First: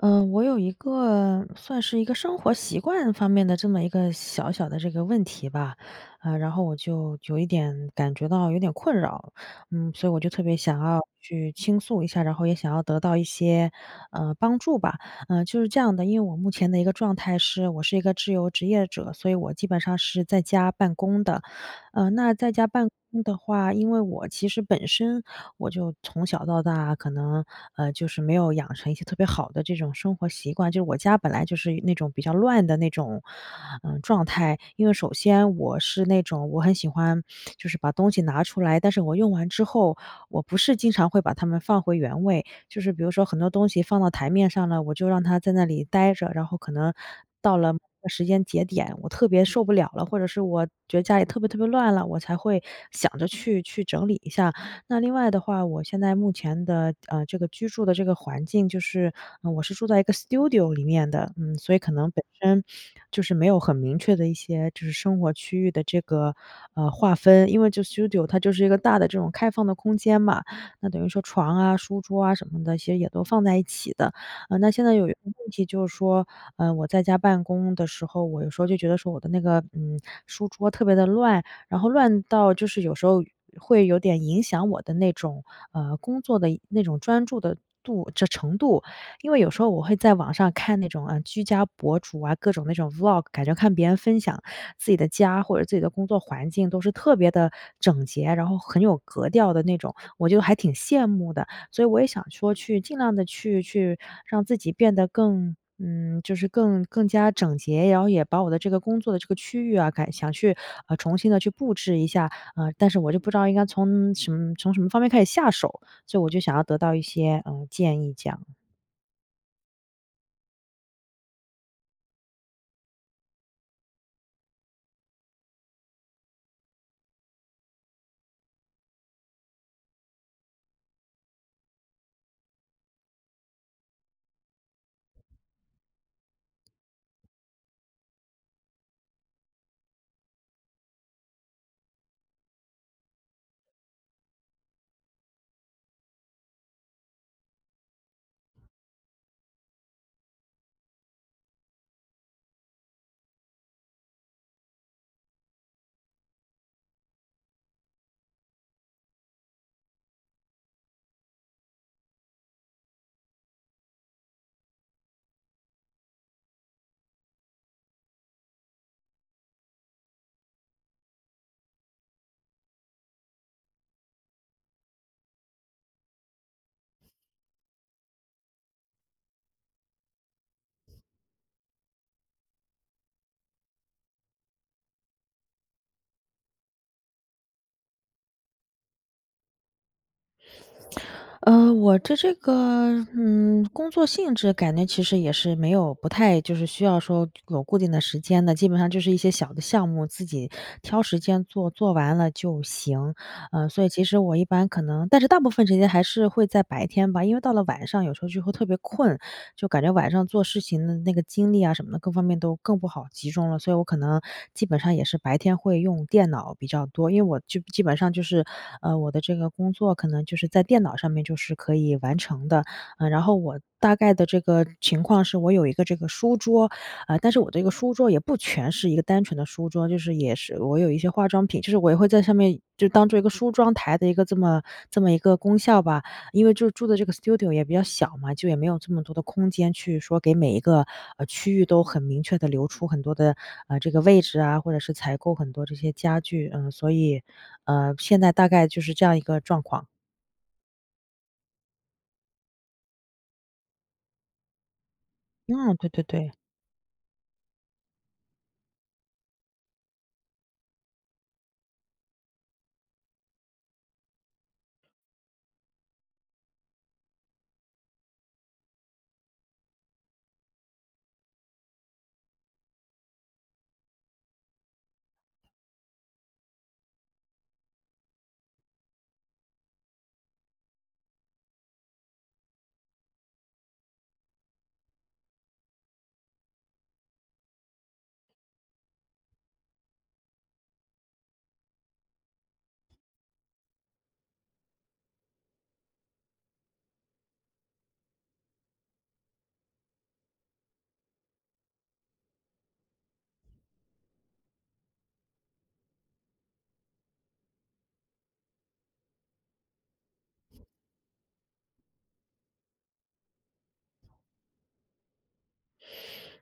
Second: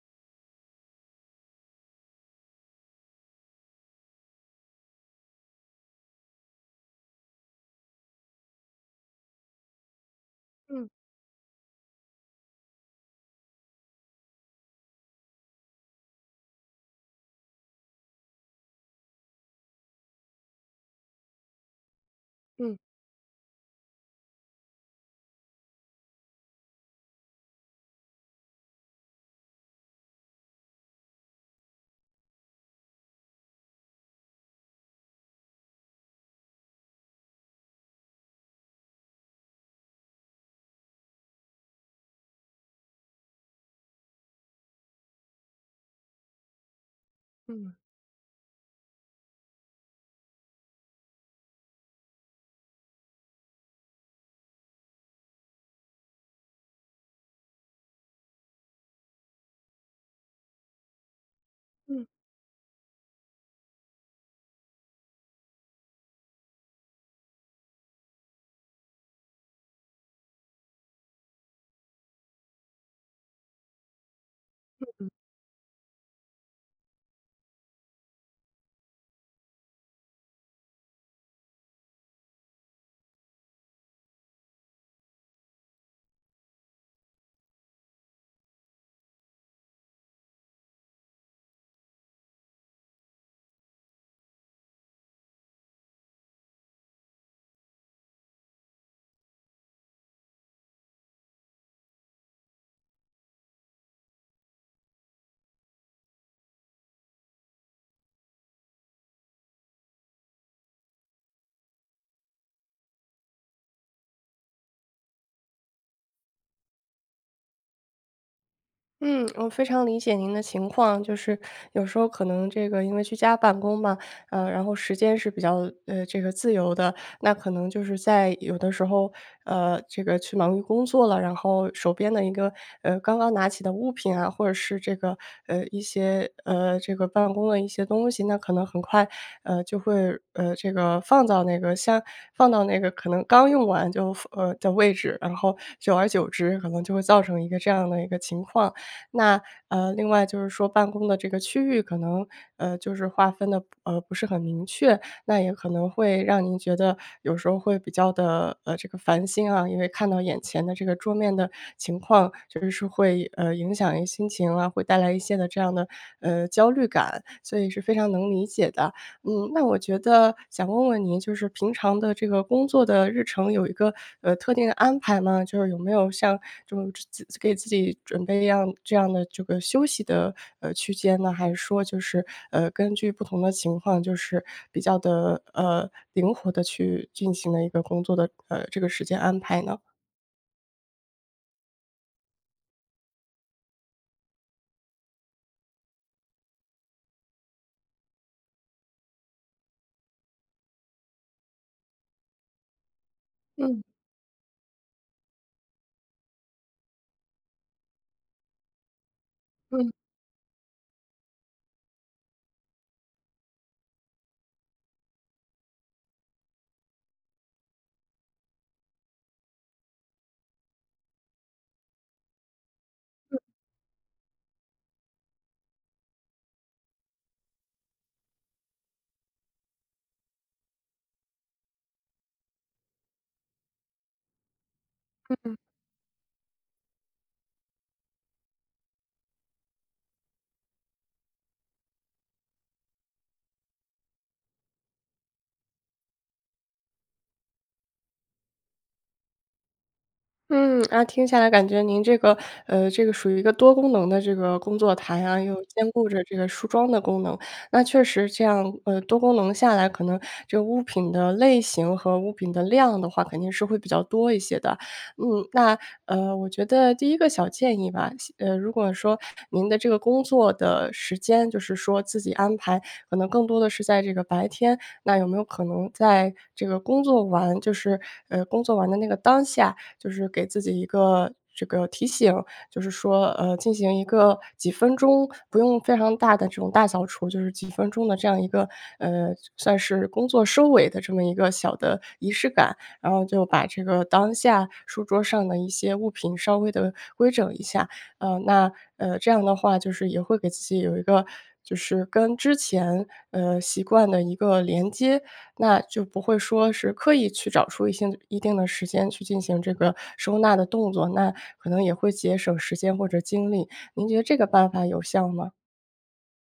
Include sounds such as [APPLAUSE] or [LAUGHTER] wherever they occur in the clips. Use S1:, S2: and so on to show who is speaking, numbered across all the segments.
S1: 呃，我有一个算是一个生活习惯方面的这么一个小小的这个问题吧。嗯，然后我就有一点感觉到有点困扰，嗯，所以我就特别想
S2: 嗯。
S1: 要去倾诉一下，然后也想要得到一些，嗯，帮助吧。嗯，就是这样的，因为我目前的一个状态是我是一个自由职业者，所以我基本上是在家办公的。嗯，那在家
S2: 嗯。
S1: 办公的话，因为我其实本身，我就从小到大可能，嗯，就是没有养成一些特别好的这种生活习惯。就是我家本来就是那种比较乱的那种，嗯，状态。因为首先我是那种我很喜欢 [SMACKS LIPS] 就是把东西拿出来，但是我用完之后，我不是经常会把它们放回原位，就是比如说很多东西放到台面上了，我就让它在那里呆着，然后可能到了
S2: 嗯。
S1: 某个时间节点，我特别受不了了，或者是我觉得家里特别特别乱了，我才会想着去去整理一下。那另外的话，我现在目前的，呃，这个居住的这个环境就是嗯，我是住在一个 studio 里面的。嗯，所以可
S2: 嗯。
S1: 能本身 [SNIFFS] 就是没有很明确的一些就是生活区域的这个，嗯，划分。因为就 studio，它就是一个大的这种开放的空间嘛，那等于说床啊，书桌啊，什么的些也都放在一起的。嗯，那现
S2: 嗯
S1: 在有
S2: 嗯。
S1: 一个问题就是说，嗯，我在家办公的时候，我有时候就觉得说我的那个，嗯，书桌特别的乱。然后乱到就是有时候会有点影响我的那种，呃，工作的那种专注的度程程度。因为有时候我会在网上看那种，嗯，居家博主啊，各种那种 Vlog，感觉看别人分享自己的家或者自己的工作环境都是特别地整洁，然后很有格调的那种，我就还挺羡慕的。所以我也想说去尽量地去去，让自己变得更，嗯，就是更更加整洁，然后也把我的这个工作的这个区域啊，改想去重新地去布置一下。嗯，但是我就不知道应该从什从什么方面开始下手。所以我就想要得到一些，嗯，建议这样。
S2: 嗯，我非常理解您的情况。就是有时候可能这个因为居家办公嘛，呃，然后时间是比较，呃，这个自由的。那可能就是在有的时候，呃，这个去忙于工作了，然后手边的一个，呃，刚刚拿起的物品啊，或者是这个呃，一些呃，这个办公的一些东西，那可能很快，呃，就会，呃，这个放到那个箱放到那个可能刚用完就放呃，的位置，然后久而久之，可能就会造成一个这样的一个情况。那呃，另外就是说办公的这个区域可能，呃，就是划分得，呃，不是很明确，那也可能会让您觉得有时候会比较地，呃，这个烦心啊。因为看到眼前的这个桌面的情况，确实是会，呃，影响一些心情啊，会带来一些的这样的，呃，焦虑感。所以是非常能理解的。嗯，那我觉得想问问您，就是平常的这个工作的日程，有一个，呃，特定的安排吗？就是有没有像这种自给自己准备样这样的这个休息的，呃，区间呢？还是说就是，呃，根据不同的情况，就是比较地，呃，灵活地去进行了一个工作的，呃，这个时间安排呢？
S1: 呃，我的这个，嗯，工作性质感觉其实也是没有不太就是需要说有固定的时间的，基本上就是一些小的项目，自己挑时间做，做完了就行。呃，
S2: 嗯。
S1: 所以其实我一般可能但是大部分时间还是会在白天吧，因为到了晚上，有时候就会特别困。就感
S2: 嗯。
S1: 觉晚上做事情的那个精力呀，什么的各方面都更不好集中了，所以我可能基本上也是白天会用电脑比较多。因为我就基本上就是，呃，我的这个工作可能就是在电脑上面就是可以完成的。嗯，然后
S2: 嗯。
S1: 我大概的这个情况是我有一个这个书桌，嗯，但是我这个书桌也不全是一个单纯的书桌，就是也是我有一些化妆品就是我也会在上面就当做一个梳妆台的一个这么这么一个
S2: 嗯嗯。
S1: 功效吧。因为就住的这个 studio 也比较小嘛，就也没有这么多的空间去说给每一个，呃，区域都很明确地留出很多的，呃，这个位置啊，或者是采购很多这些家具。嗯，所以，嗯，现在大概就是这样一个状况。
S2: 嗯，那听下来感觉，您这个呃，这个属于一个多功能的这个工作台啊，又
S1: 嗯，对
S2: 兼
S1: 对
S2: 顾着
S1: 对。
S2: 这个梳妆的功能。那确实这样呃，多功能下来，可能这个物品的类型和物品的量的话肯定是会比较多一些的。嗯，那呃，我觉得第一个小建议吧，先呃，如果说您的这个工作的时间就是说自己安排，可能更多的是在这个白天，那有没有可能在这个工作完就是，呃，工作完的那个当下，就是给自己一个这个提醒？就是说，呃，进行一个几分钟，不用非常大的这种大扫除，就是几分钟的这样一个，呃，算算是工作收尾的这么一个小的仪式感。然后就把这个当下书桌上的一些物品稍微地规整一下。呃，那呃，这样的话就是也会给自己有一个就是跟之前，呃，习惯的一个连接。那就不会说是刻意去找出一些一定的时间去进行这个收纳的动作，那可能也会节省时间或者精力。您觉得这个办法有效吗？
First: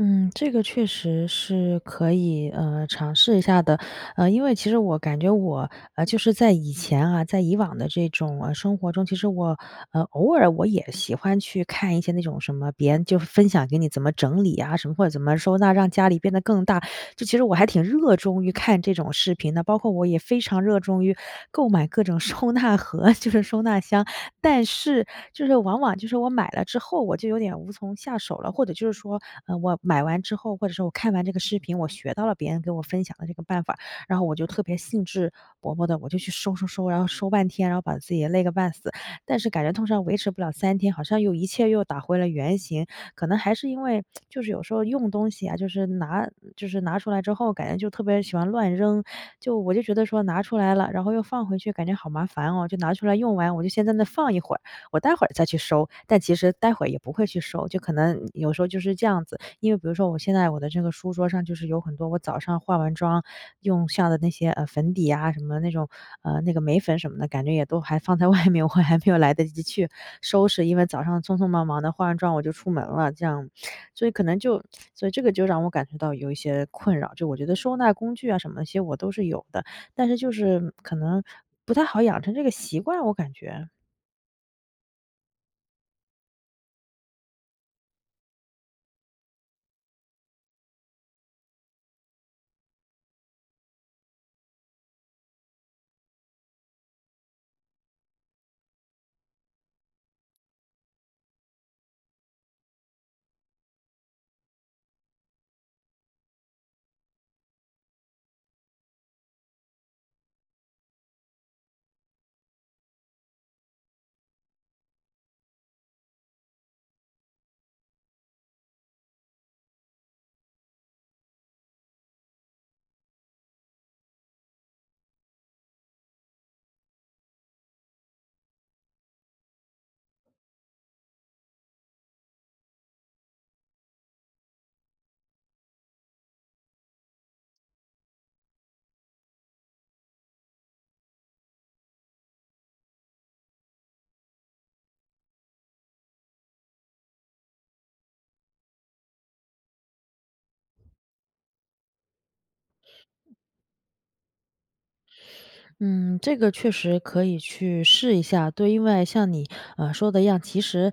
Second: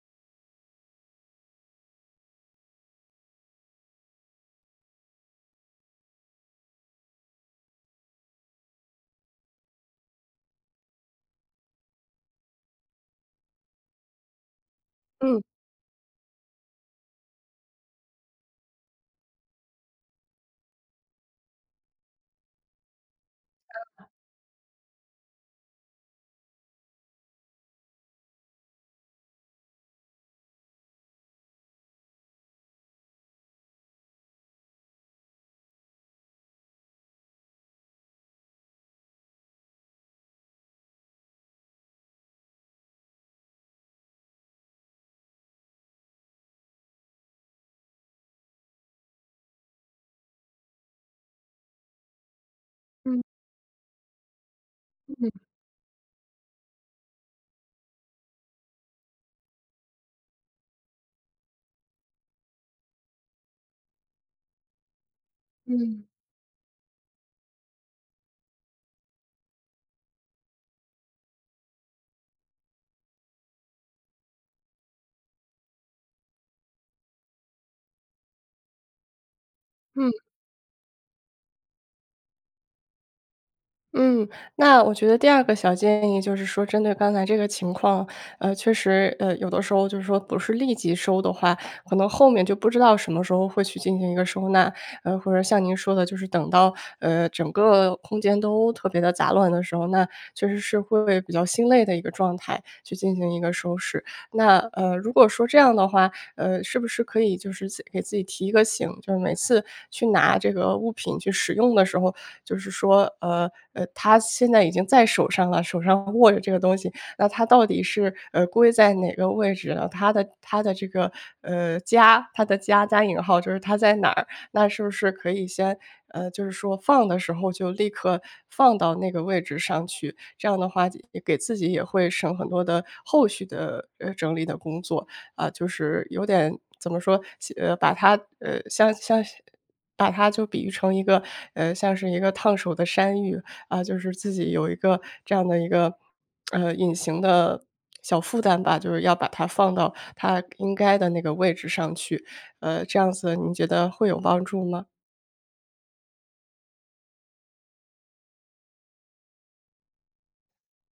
S1: 嗯，这个确实是，可以，呃，尝试一下的。呃，因为其实我感觉我呃，就是在以前啊在以往的这种，啊，生活中，其实我呃，偶尔我也喜欢去看一些那种，什么别人就是分享给你怎么整理啊，什么或者怎么
S2: 嗯。
S1: 收纳让家里变得更大，就其实我还挺热衷于看这种视频的。包括我也非常热衷于购买各种收纳盒，就是收纳箱。[CHUCKLES] 但是就是往往就是我买了之后，我就有点无从下手了。或者就是说，呃，我买完之后或者说我看完这个视频，我学到了别人给我分享的这个办法，然后我就特别兴致勃勃地我就去收收收，然后收半天，然后把自己也累个半死。但是感觉通常维持不了3天好像又一切又打回了原形。可能还是因为，[TSK] 就是有时候用东西啊，就是拿就是拿出来之后，感觉就特别喜欢乱扔，就我就觉得说：“拿出来了然后又放回去，感觉好麻烦哦，就拿出来
S2: 嗯。
S1: 用完，我就先在那放一会儿，我待会儿
S2: 嗯。
S1: 再去收。”但其实待会儿也不会去收，就可能有时候就是这样子。因为比如说我现在我的这个书桌上就是有很多，我早上化完妆用下的那些，呃，粉底呀，什么的那种
S2: 嗯。
S1: 呃，那个眉粉什么的，感觉也都还放在外面，我还没有来得及去收拾。因为早上匆匆忙忙地化完妆我就出门了这样。所以可能就所以这个就让我感觉到有一些困扰。就我觉得收纳工具啊什么的那些我都是有的，但
S2: 嗯。
S1: 是就是可能不太好养成这个习惯，我感觉。
S2: 嗯，那我觉得第二个小建议就是说，针对刚才这个情况，呃，确实呃，有的时候就是说不是立即收的话，可能后面就不知道什么时候会去进行一个收纳。呃，或者像您说的，就是等到，呃，整个空间都特别地杂乱的时候，那确实是会为比较心累的一个状态去进行一个收拾。那呃，如果说这样的话，呃，是不是可以就是自给自己提一个醒，就是每次去拿这个物品去使用的时候，就是说呃呃，它现在已经在手上了，手上握着这个东西，那它到底是，呃，归在哪个位置呢？它的它的这个呃，“家”它的“家”加引号就是它在哪儿？那是不是可以先呃，就是说放的时候就立刻放到那个位置上去？这样的话，这也给自己也会省很多的后续的，呃，整理的工作。啊，就是，有点怎么说？先呃，把它呃，像是像是把它就比喻成一个呃，像是一个烫手的山芋，啊，就是自己有一个这样的一个，[SMACKS LIPS] 呃，隐形的 [SMACKS LIPS] 小负担吧，就是要把它放到它应该的那个位置上去。呃，这样
S1: [SNIFFS]
S2: 子您觉得会有帮助吗？
S1: 嗯，这个确实可以去试一下。对，因为像你，呃，说的一样，其实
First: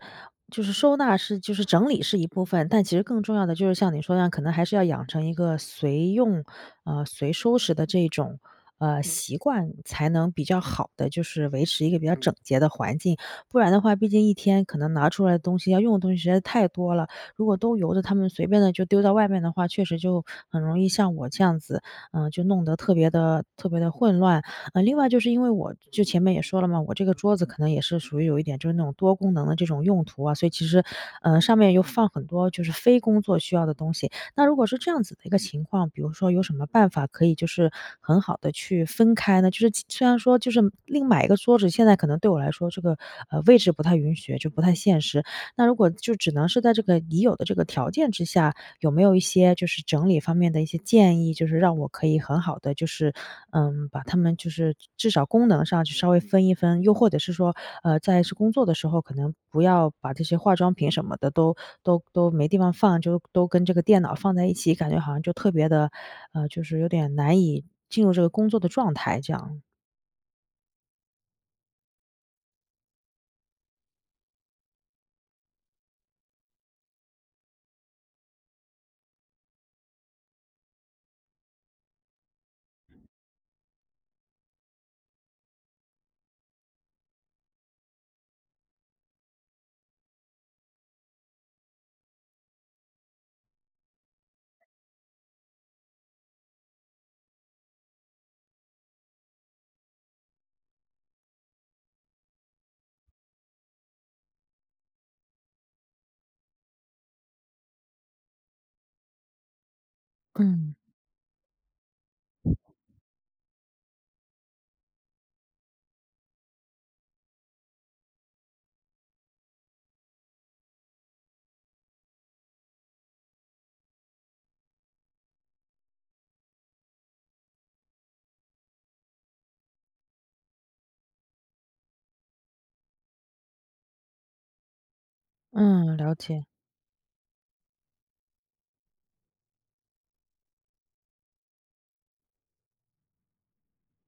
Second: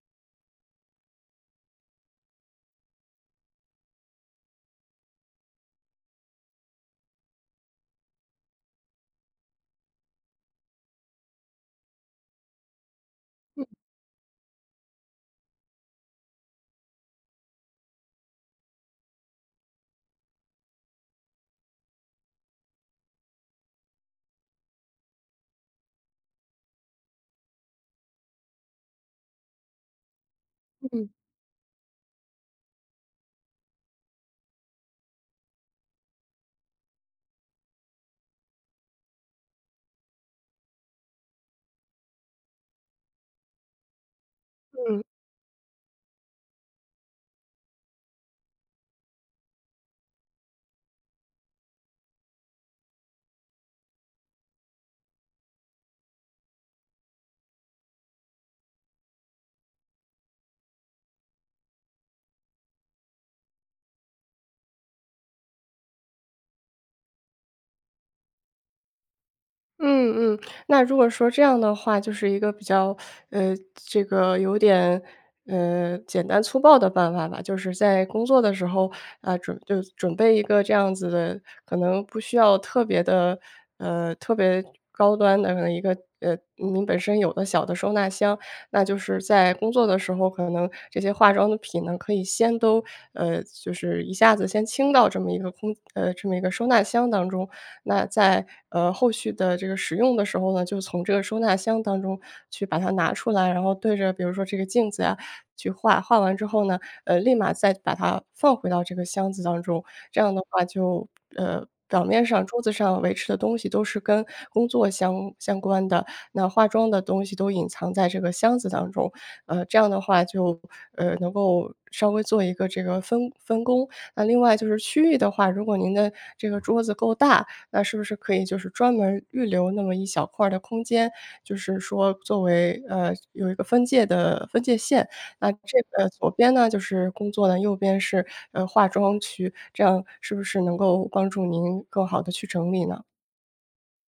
S1: 就是收纳是就是整理是一部分，但其实更重要的就是像你说的那样，可能还是要养成一个随用，啊，随收拾的这种，呃，习惯，才能比较好地就是维持一个比较整洁的环境。不然
S2: 嗯。
S1: 的话毕竟一天可能拿出来的东西、要用的东西实在是太多了，如果都由着它们随便地就丢到外面的话，确实就很容易像我这样子，呃，就弄得特别地特别地混乱。呃，另外就是因为我就前面也说了嘛，我这个桌子可能也是属于有一点就是那种多功能的这种用途啊，所以其实
S2: 嗯。
S1: 呃，上面又放很多就是非工作需要的东西。那如果是这样子的一个情况比如说有什么办法可以就是很好地去分开呢？就是其虽然说就是另买一个桌子现在可能对我来说这个，呃，位置不太允许，就不太现
S2: 嗯。
S1: 实。那如果就只能是在这个已有的这个条件之下，有没有一些就是整理方面的一些建议，就是让我可以很好地就是，嗯，把它们就是至少功能上去稍微分一分。又或者是说，呃，在是工作的时候，可能不要把这些化妆品什么的都都都没地方放，就都跟这个电脑放在一起，感觉好像就特别地呃，就是有点难以进入这个工作的状态这样。
S2: 嗯，嗯。那如果说这样的话，就是一个比较 [SUCKS TEETH] 呃，这个有点，呃，简单粗暴的办法吧。就是在工作的时候，呃，准就准备一个这样子的可能不需要特别地呃，特别高端的一个呃，您本身有的小的收纳箱。那就是在工作的时候，可能这些化妆的品呢可以先都呃，就是一下子先清到这么一个空呃，这么一个收纳箱当中。那在，呃，后续的这个使用的时候呢，就从这个收纳箱当中去把它拿出来，然后对着比如说这个镜子啊，去化，化完之后呢，呃，立马再把它放回到这个箱子当中。这样的话
S1: 嗯。
S2: 就呃，表面上桌子上维持的东西都是跟工作相相关的，那化妆的东西都隐藏在这个箱子当中。呃，这样的话就呃，能够稍微做一个这个分分工。那另外就是区域的话，如果您的这个桌子够大，那是不是可以就是专门预留那么一小块儿的空间，就是说作为呃，有一个分界的分界线。那这
S1: 嗯，
S2: 个
S1: 了
S2: 左
S1: 解。
S2: 边呢就是工作的，右边是，呃，化妆区。这样是不是能够帮助您更好地去整理呢？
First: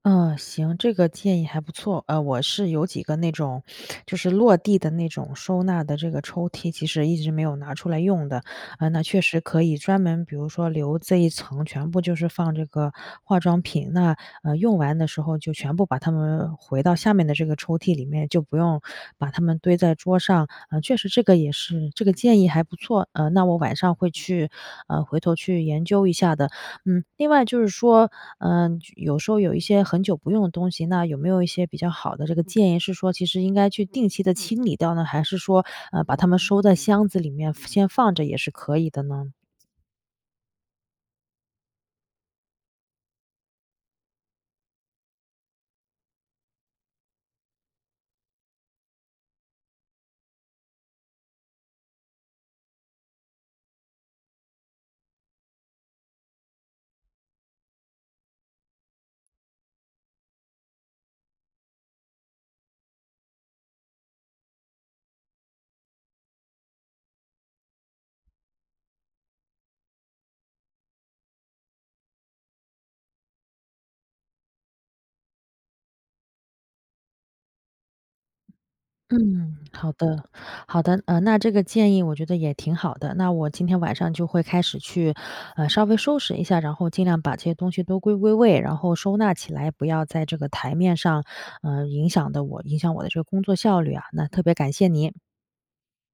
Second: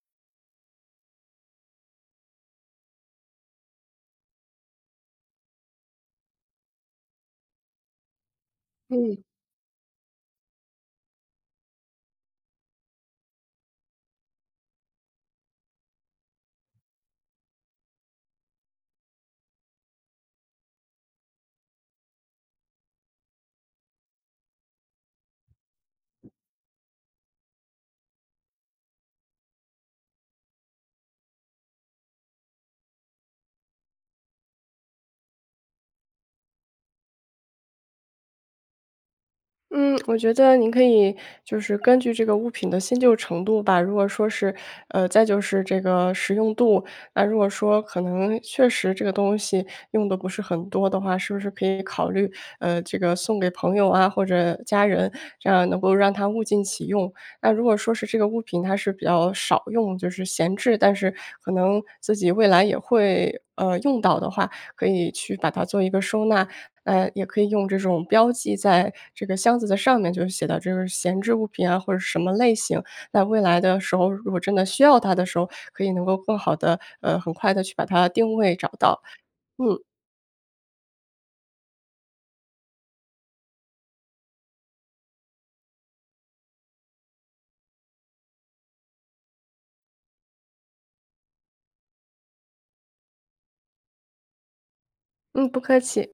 S1: 嗯，行。这个建议还不错。呃，我是有几个那种，[SNIFFS] 就是落地的那种收纳的这个抽屉其实一直没有拿出来用的。嗯，那
S2: 嗯。
S1: 确实可以专门比如说留这一层全部就是放这个化妆品，那，呃，用完的时候就全部把它们回到下面的这个抽屉里面，就不用把它们堆在桌上。嗯，确实这个也是这个建议还不错。嗯，那我晚上会去，嗯，回头去研究一下的。嗯，另外就是说，嗯，有时候有一些很久不用的东西，那有没有一些比较好的这个建议是说其实应该去定期地清理掉呢，还是说，嗯，把它们收在箱子里面先放着也是可以的呢？
S2: 嗯，我觉得您可以就是根据这个物品的新旧程度吧，如果说是呃，再就是这个实用度。那如果说可能确实这个东西用得不是很多的话，是不是可以考虑，呃，这个送给朋友啊，或者家人，这样能够让它物尽其用。那如果说是这个物品它是比较少用，就是闲置，但是可能自己未来也会，呃，用到的话，可以去把它做一个收纳。嗯，也可以用这种标记在这个箱子的上面就写到这个闲置物品啊，或者什么类型。那未来的时候，如果真的需要它的时候，可以能够更好地，呃，很快地去把它定位找到。
S1: 嗯，
S2: 嗯。
S1: 好的，好的。嗯，那这个建议我觉得也挺好的。那我今天晚上就会开始去，呃，稍微收拾一下，然后尽量把这些东西都归归位，然后收纳起来，不要在这个台面上，呃，影响的我影响我的这个工作效率啊，那特别感谢你。
S2: 嗯，不客气。